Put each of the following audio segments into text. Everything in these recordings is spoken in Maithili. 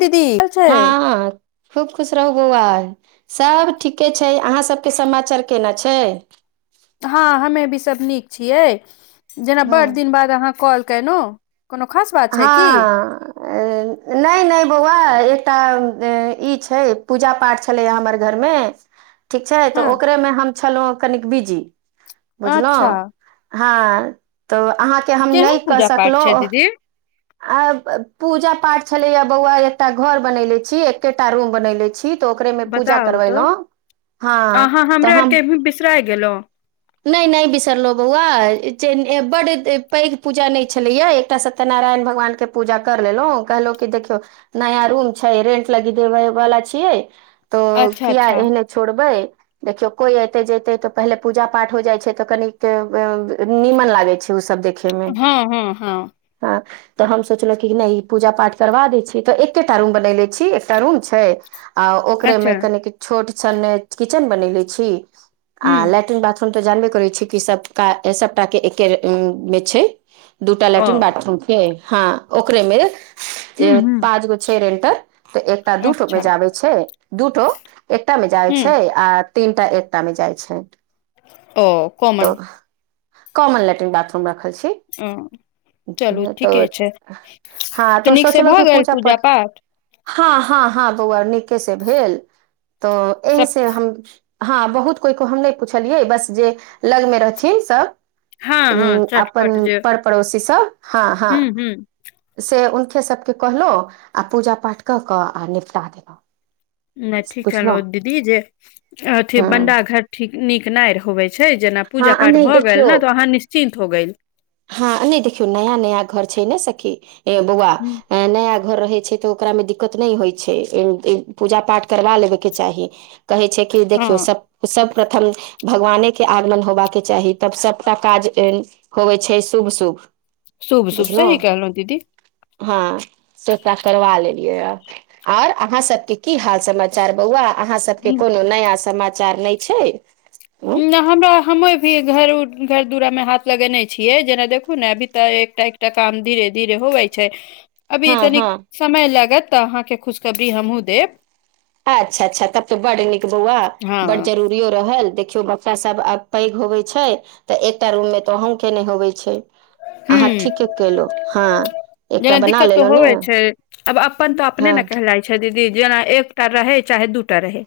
दीदी छै हँ खूब खुश रहू बौआ सब ठीके छै अहाँ सबके समाचार केना छै हँ हमे भी सभ नीक छियै जेना हँ बढ दिन बाद अहाँ कॉल केलहुँ कोनो खास बात छै की हँ नहि नहि बौआ एकटा ई छै पूजा पाठ छलैया हमर घरमे ठीक छै तऽ हँ ओकरेमे हम छलहुँ कनिक बिजी बुझलहुँ अच्छा हँ तऽ अहाँके हम नहि केहन कऽ पूजा पाठ छै सकलहुँ दीदी आ पूजा पाठ छलेया बौआ एकटा घर बनले छी एकेटा रूम बनेले छी तऽ ओकरे मे पूजा बताउ तऽ करबेलहु हँ तऽ हम कसरा गेलो [unintelligible] नहि नहि बिसरलहु बौआ बड पैघ पूजा नहि छलैया एकटा स तनारायण भगवान के पूजा कर लेलहु कहलहुं की देखियौ नया रूम छै रेंट लगी देबे वला छियै तो अच्छा किया अच्छा एहने छोड़बै देखियो कोई एते जेते तो पहले पूजा पाठ हो जाइ छै तऽ कनीक नीमन लागै छै ओ सब देखे मे हँ हँ हँ हँ तऽ हम सोचलहुँ कि नहि ई पूजा पाठ करबा दै छियै तऽ एकेटा रूम बनयले छी एकटा रूम छै आ ओकरे अच्छा में कनिक छोट छन किचेन बनेले छी आ हूँ लेट्रिन बाथरूम हम तऽ जानबे करै छी कि सबका सबटा के एके मे छै दूटा ओ लैट्रिन बाथरूम के हँ ओकरे मे हूँ हूँ पाँच गो छै रेंटर तऽ एकटा दूठो मे अच्छा जाबै छै दूठो एकटा मे जाई हूँ छै आ तीनटा एकटा मे जाई छै ओ तो कॉमन कॉमन लैट्रिन बाथरूम रखल छी ओ चलू ठीके तऽ छै हँ तऽ तऽ नीकसँ सोचलहुँ भऽ कि गेल पूजा पाठ हँ हँ हँ बौआ नीके से भेल तऽ ए सब से हम हँ बहुत कोइ क हम नहि पुछलियै बस जे लगमे रहथिन सब हँ हँ चटपट अपन जे पर पड़ोसी सब हँ हँ हूँ हूँ से हुनके सभके कहलहुँ आ पूजा पाठ कऽ कऽ आ निपटा देलहुँ नहि ठीक कहलो बुझलहुँ दीदी जे अथी हँ बंडा घर ठीक नीक नहि होबै छै जेना हँ पूजा आ पाठ नहि भऽ देखियौ गेल ने तऽ अहाँ निश्चिन्त हो गेल हँ नहि देखियौ नया नया घर छै ने सखी ए बौआ नया घर रहै छै तऽ ओकरामे दिक्कत नहि होइ छै पूजा पाठ करबा लेबैके चाही कहै छै कि हँ देखियौ सब सबकथन भगवानेके आगमन होबाके चाही तब सभटा काज होवै छै शुभ शुभ शुभ शुभ सही बुझलहुँ कहलौ दीदी हँ स्ता [unintelligible] करबा लेलियै यऽ और अहाँ सबके की हाल समाचार बौआ अहाँ सबके कोनो नया समाचार नहि छै हँ नअ हमरा हम भी घर घर दुरा मे हाथ लगेने छियै जेना देखु ने अभी तऽ एकटा टा काम धीरे धीरे होबै छै [inaudible] अभी तनीक हँ समय लागत तऽ अहाँके खुशखबरी हमहुँ देब अच्छा अच्छा तब त बड़ नीक बौआ बड़ हँ जरूरीयो रहै देखियौ बच्चा सब आब पैघ होबै छै तऽ एकटा रूममे तऽ अहूँके नहि होबै छै अहाँ हुं ठीके केलहु हँ एकटा जेना बना दिक्कत तऽ लेलहु होवे ने छै अब अपन तऽ अपने हँ ने कहलाइ छै अच्छा दीदी जेना एकटा रहै चाहे दूटा रहै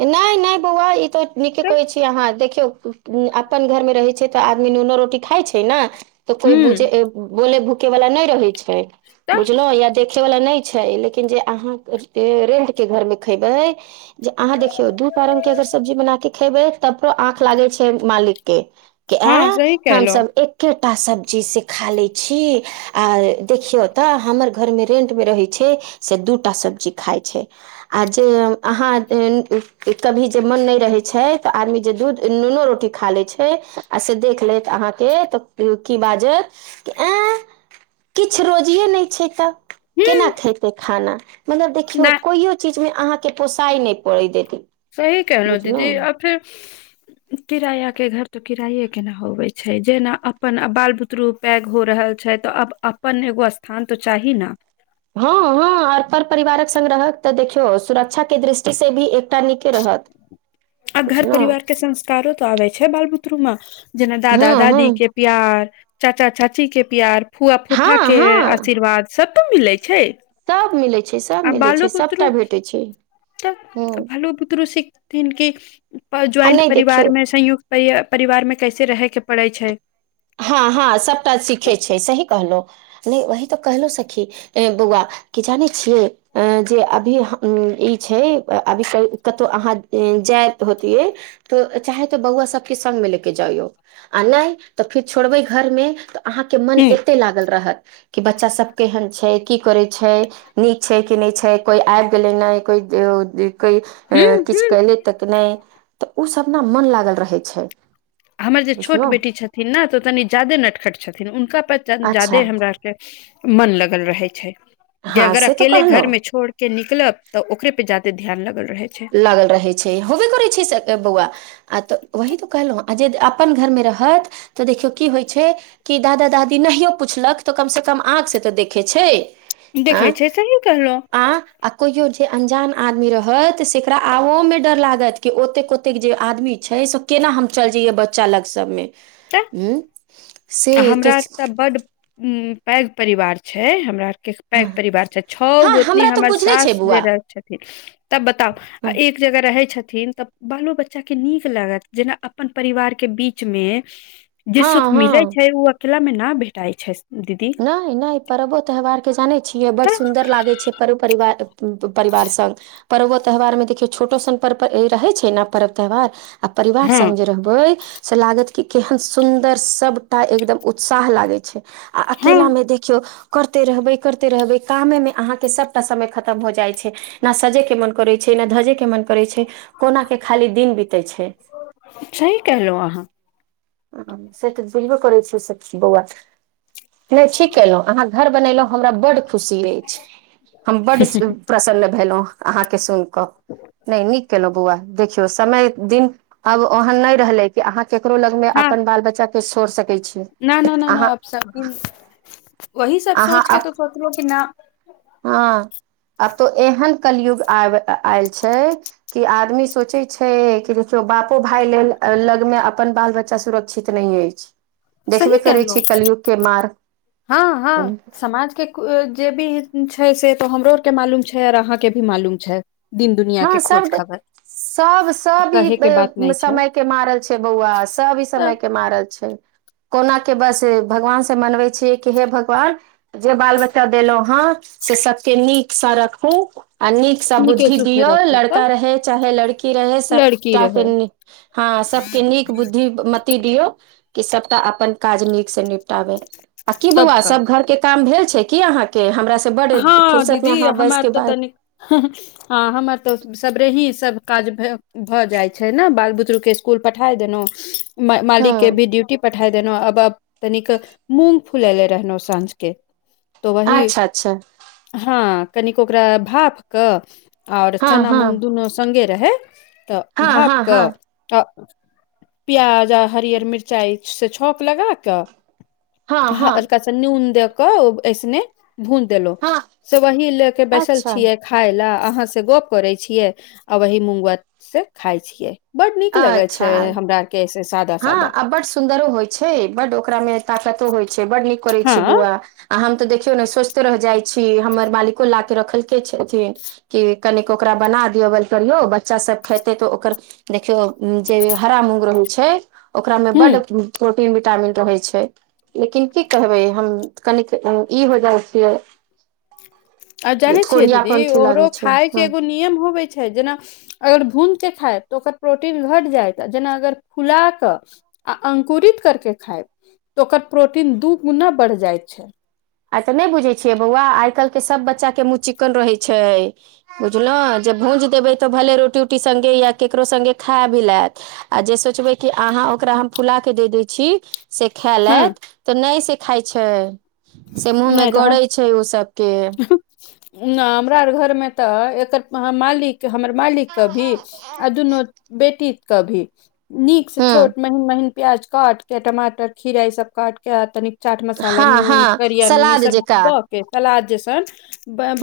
नहि नहि बौआ ई तऽ नीके कहै छी अहाँ देखियौ अपन घर मे रहै छै तऽ आदमी नूनो रोटी खाइ छै ने तऽ कोई ह बुझे बोले भूके वाला नहि रहे छै तऽ बुझलों या देखे वाला नहि छै छै लेकिन जे अहाँ रेंट के घर मे खैबै अहाँ देखियौ दू तरंग के अगर सब्जी बना के खेबै तकरो आँख लागे छै मालिक के के हँ आँय सही कहलहु हमसभ एकेटा सब्जीसँ खा लैत छी आ देखियौ तऽ हमर घरमे रेंटमे रहै छै से दू टा सब्जी खाई छै आजे अहाँ कभी जे मन नहि रहै छै तऽ आदमी जे दूध नूनोू रोटी खा लै छै आ से देख लेत अहाँके तऽ की बाजत कि ऐं किछु रोजिए नहि छै तऽ ह केना खेतै खाना मगर देखियौ नहि कोइयो चीजमे अहाँके पोसाइ नहि परि देैतै सही कहलहु दीदी आ फेर किराया के घर तो किराये के ने होबै छै जेना अपन बाल बुतरु पैघ हो रहल छै तऽ अब अपन एगो स्थान तो चाही ने हँ हँ आओर पर परिवारक संगरहत तऽ देखियौ सुरक्षा के दृष्टि से भी एकटा नीके रहत आ घर बुझलहुँ परिवार के संस्कारो तऽ आबे छै बाल बुतरु मे जेना दादा हँ दादी हँ के प्यार चाचा चाची के प्यार फुआ फूफा हँ के आशीर्वाद स्तू मिलैत छै सभ मिलै छै सब आ मिलै बालो छै बुतरु सभटा भेटै छै तऽ हँ बालो बुतरू सिखथिन क आ ज्वइंट नहि परिवार देखियौ मे संयुक्त परि परिवारमे कैसे रहैके पड़ै छै हँ हँ सभटा सीखै छै सही कहलहु नहि वही तऽ कहलहुँ सखी बौआ की जानै छियै अ जे अभी ई छै अभी कतहु अहाँ जाय होतियै तऽ चाहे तो बौआ सबके संगमे लेके जाइयौ आ नहि तऽ फेर छोड़बै घर मे तऽ अहाँके मन ह एते लागल रहत कि बच्चा सब केहन छै की करै छै नीक छै कि नहि छै कोइ आबि गेलै नहि कोइ कोइ ह ऐं किछ ह कयले तक नहि तऽ ओ सभना मन लागल रहै छै हमर जे छोट बुझलहुँ बेटी छथिन ने तो तनी ज्यादे नटखट छथिन हुनका पर ज्यादे अच्छा हमरा मन लगल रहे छै जे हँ अगर से तऽ अकेले घर कहलहुँ मे छोड़ के निकलब तऽ ओकरे पे जाादे ध्यान लगल रहे छै लागल रहैत छै होबे करैत छै से बौआ आ तऽ वही तऽ कहलहुँ आ जे अपन घरमे रहत तऽ देखियौ की होइत छै कि दादा दादी नहि पुछलक तऽ कमसँ कम आँखसँ तऽ देखैत छै आँ देखै छै सही कहलू आ आ कहियो जे अंजान आदमी रहत तऽ सेकरा आबओमे डर लागत कि ओतेक ओतेक जे आदमी छै से केना हम चलि जाइया बच्चा लग सभमे तऽ हू से तऽ हूं पैघ परिवार छै हमरा आर के पैघ हँ परिवार छै छओ गोतनी हमरा तऽ हमर बुझले छै सास जे बौआ रह छथिन तब बताउ आ एक जे अगह रहै छथिन तऽ बालो बच्चा के नीक लागत जेना अपन परिवार के बीच मे जे हँ सुख मिलै हँ छै ओ अकेला मे न भेटाई छै दीदी नय नय पर्वो त्यौहारके जानै छियै बड़ तऽ सुन्दर लागै छै पर्व परिवार परिवार सङ्ग पर्वो त्यौहारमे देखियौ छोटो सन पर पर्व रहै छै ने पर्व त्यौहार आ परिवार सङ्ग हँ जे रहबै से लागत कि केहन सुन्दर सभटा एकदम उत्साह लागै छै आ अकेला हँ मे देखियौ करते रहबै करते रहबै कामे मे अहाँके सब टा समय खतम हो जाइ छै न सजे के मन करै छै ने धजे के मन करै छै कोना के खाली दिन बीतै छै सही केहलौ अहाँ से तऽ बुझबे करै छी सखि बौआ नय ठिक केलौ अहाँ घर बनेलहु हमरा बड् खुशी अछि हम बड् प्रसन्न भेलहु अहाँ के सुइन क नय नीक केलौ बौआ देखि समय दिन आब ओहन नहि रहले कि अहाँ केकरो लग मे अपन बाल बच्चा के छोड़ सकै छी नै न न अहाँ अब सब दिन वही सब सोचके तऽ सोचलो कि ना हाँ आब तो एहन कलयुग आब आयल छै की आदमी सोचे छै कि देखियौ बापो भाय लेल लगमे अपन बाल बच्चा सुरक्षित नहि अछि देखबे सही करै कहलहुँ छी कलयुग के मार्ग समाजके जे भी छै से तो हमरो आर के मालूम छै आओर अहाँके भी मालूम छै यहां हँ के सब खोज ड- खबर सब सब कहै के बात ई नहि छै समय के मारल छै बौआ सब ई अ, समय के मारल छै कोना के बस भगवान से मनबै छियै की हे भगवान जे बाल बच्चा देलहुं हें से सबके नीक से रखू आ नीक नीक सु लड़का रहै चाहे लड़की रहै लड़की सबटा रहै के् हँ सबके नीक बुद्धि मति दियौ कि सबटा अपन काज नीक से निपटाबे आ की तब बौआ का सभ घरके काम भेल छै की अहाँके हमरा सभ हाँ दीदी हमरा तऽ तनिक हाँ हमरा तऽ सब्रे ही सभ काज भ भऽ जाइ छै ने बाल बुतरूके इसकुल पठाय देलौ मालिक के हँ भी ड्यूटी प ठाय देलहुँ आब आब तनिक मूँग फुलेले रहलहुँ साँझके अच्छा अच्छा हँ कनिक ओकरा भाप क और हँ चना हँ मूंग दुनू संगे रहै तऽ हँ भाप हँ हँ क प्याज आ हरियर मिर् चाय से छौक लगा क हँ हँ हलका सा नून दे क ऐसने भूंज देलोह हँ से वही ले के बैसल अच्छा छियै खाय लए अहाँ से गप करै छियै आ वही मूंगबत से खाय छियै बड नीक लगे छै अच्छा हमरा आर के ऐसे सादा हँ सादा आ बड सुन्दरो होइ छै बड ओकरा मे ताकतो होइ छै बड नीक करै छै हँ बुआ आ हम तऽ देखियौ ने सोस्थे रह जाइ छी हमर मालिको ला के रखलके छथिन के कनिक ओकरा बना दियौ बेल करियौ बच्चास सभ खेतै तऽ ओकर देखियौ जे हरा मूँंग रहै छै ओकरा मे बड ह प्रो टिन विटामिन रहै छै लेकिन की कहबै हम कनिक ई हो जाइ छियै आ जाने छियै दीदी कोढ़ियापन्थी ओरो लागै छै खाय के हँ एगो नियम होबे छै जेना अगर भून के खाय तऽ ओकर प्रोटीन घट जायत जेना अगर फुला कऽ आ अंकुरित करके खायब तऽ ओकर प्रोटीन दू गुना बढ़ जाइत छै अच्छा। नहि बुझै छियै बौआ आइ कल्हिके सभ बच्चाके मुँह चिक्कन रहै छै बुझलहुँ जे भुजि देबै तऽ भले रोटी-उटी सङ्गे या ककरो सङ्गे खा भी लायत। आ जे सोचबै कि अहाँ ओकरा हम फुला कऽ दऽ दै छी। से खेले ह तऽ नहि से खाइत छै। से मुँहमे नहि तऽ गड़ै छै ओ सभके। नहि, हमरा आर घरमे तऽ एकर मालिक हमर मालिक। कऽ भी आ दुनू बेटीकऽ भी नीकसँ हूँ छोटमे। महीन प्याज काटि कऽ, टमाटर, खीरा ई सभ काटि कऽ, तनिक चाट मसाला आ हँ नून। हँ जरूरी सलाद सभ जेका क केकरा जेकाँ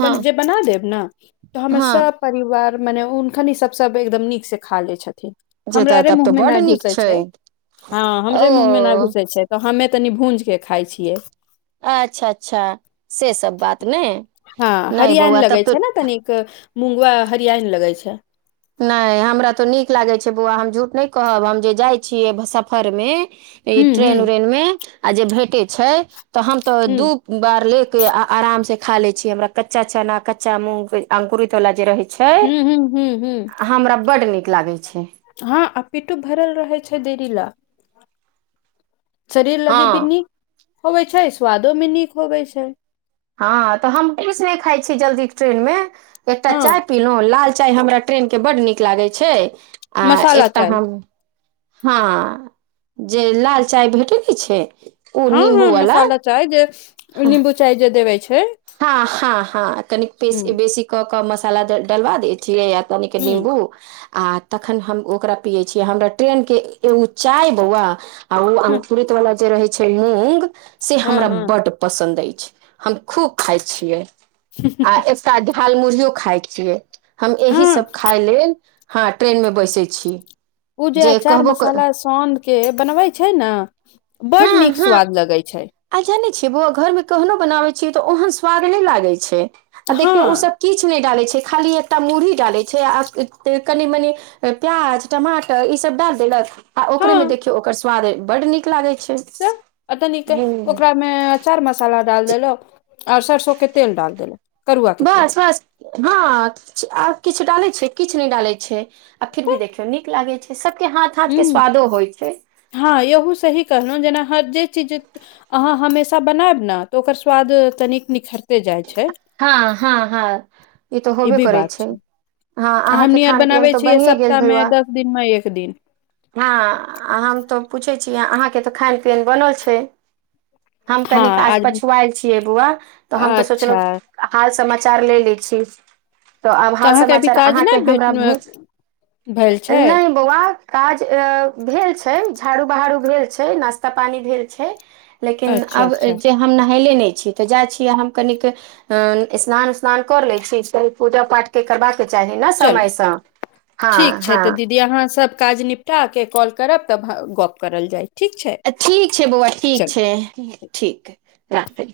हँ जे बनत से बना देब ने हमर हँ सभ। परिवारमे हुनका नहि, सभसँ बेसी एकदम नीकसँ खा लै छथिन। जे तऽ हमरे तब तऽ मुँहमे बड्ड नहि नीक घुसे छै। हँ, हमरे मुँहमें नहि ओ घुसे छै तऽ हमे तनी भुज खाई छियै अच्छा अच्छा, से सभ बात नै नय बौआ तब तऽ मुंगवा हरियान लगै छै। नहि हमरा तऽ नीक लागै छै बौआ, हम झूठ नहि कहब हम जे जाइ छियै सफरमे। ई हुँ, ट्रेन हुँ, बरेनमें आ जे भेटे छै तऽ हम तो दू हुँ, बार लेके आ आरामसे खा ले छी हमरा कच्चा चना कच्चा मूंग अकुरित वाला जे रहे छै। हू हू, हूँ हमरा बड्ड नीक लागैत छै। हँ, आ पीठो भरल रहे छै देरी लए। शरीर हँ लगी भऽ नीक होबे छै, स्वादो भी नीक होबे छै हँ, तऽ हम कुछ नहि खाय छी जल्दी ट्रेनमे एकटा हँ चाय पिलौ लाल चाय हमरा ट्रेके बढ नीक लागै छै आ मसाला एकटा चाय हम हँ, जे लाल चाय भेटय नय छै। ओ हँ, नींबू हँ, वाला मसाला चाय जे नीबू चाय जे देवे छै। हँ, हँ कन हुँ, बेसी कऽ मसाला डलबा दैत छियै। तनिके हुँ, निम्बू आ तखन हम ओकरा पियै छियै। हमरा ट्रेनके एगो चाय बौआ। आ ओ हुँ, अंकुरित वाला जे रहे छै मूंग से हँ, हमरा हँ, बड्ड पसन्द अछि। हम खूब खाइ छियै। हू हू आ एकटा झरमुर्हि खाय छियै हम एहि हँ सभ खाय लेल हँ, ट्रेनमे बैसै छी। उ जे अचार मसाला सौंदके बनबै छै ने बड हँ निक हँ स्वाद लगे छै आ जानै छियै बौआ घरमे कहनो बनाबै छियै तऽ ओहन स्वाद नै लागै छै आ देखियौ ओ हँ, सभ किछ नहि डालै छै खाली एकटा मुर्हि डालै छै आ कनि मनि प्याज टमाटर ईसभ डाल देलक आ ओकरेमे हँ देखियौ ओकर स्वाद बड्ड निक लागैत छै। तनिक हूँ ओकरा। मे चार मसाला डाल देलो आऔर सरसो के तेल डाल देलौ करुआ के तेल बस बस। हँ, आ किछु डाले छै किछु नहि डालैत छै आखिर भी देखियौ नीक लागै छै सभके हाथ हाथ हू के स्वादो होइ छै हँ, याहू सही कहलहुँ जेना हर जे चीज अहाँ हमेशा बनायबने तऽ ओकर स्वाद तनिक निखरते जाइ छै हँ हँ हँ। ई तऽ होबे करे छै, ह अहाँके खान पियन तऽ बने गेल बौआ। दिनमे एक दिन हँ, हम तऽ पूछैत छी अहाँकेँ तऽ खान पियन बनल छै हम कनि आज पछुआएल छियै बौआ। तऽ हम तऽ अच्छा सोचलहुँ हाल समाचार ले लै छी तऽ आब हाल अहाँके अभी समाचार काज अहाँके नहि भेट हमरा भुज भेल छै नहि बौआ काज अ भेल छै झाड़ू बहारू भेल छै नाश्ता पानी भेल छै लेकिन अच्छा अब अच्छा जे हम नहयले नय छी तऽ जाय छीय हम कनिक अ स्नान उस्नान कर ले छी क पूजा पाठ के करबाद के चाही ने समयसँ हँ हँ यहाँ सब काज निप टा के कॉल करब तब गप करल जाय ठीक छै अ ठीक छै बौआ ठीक चलू छै ठीक राखै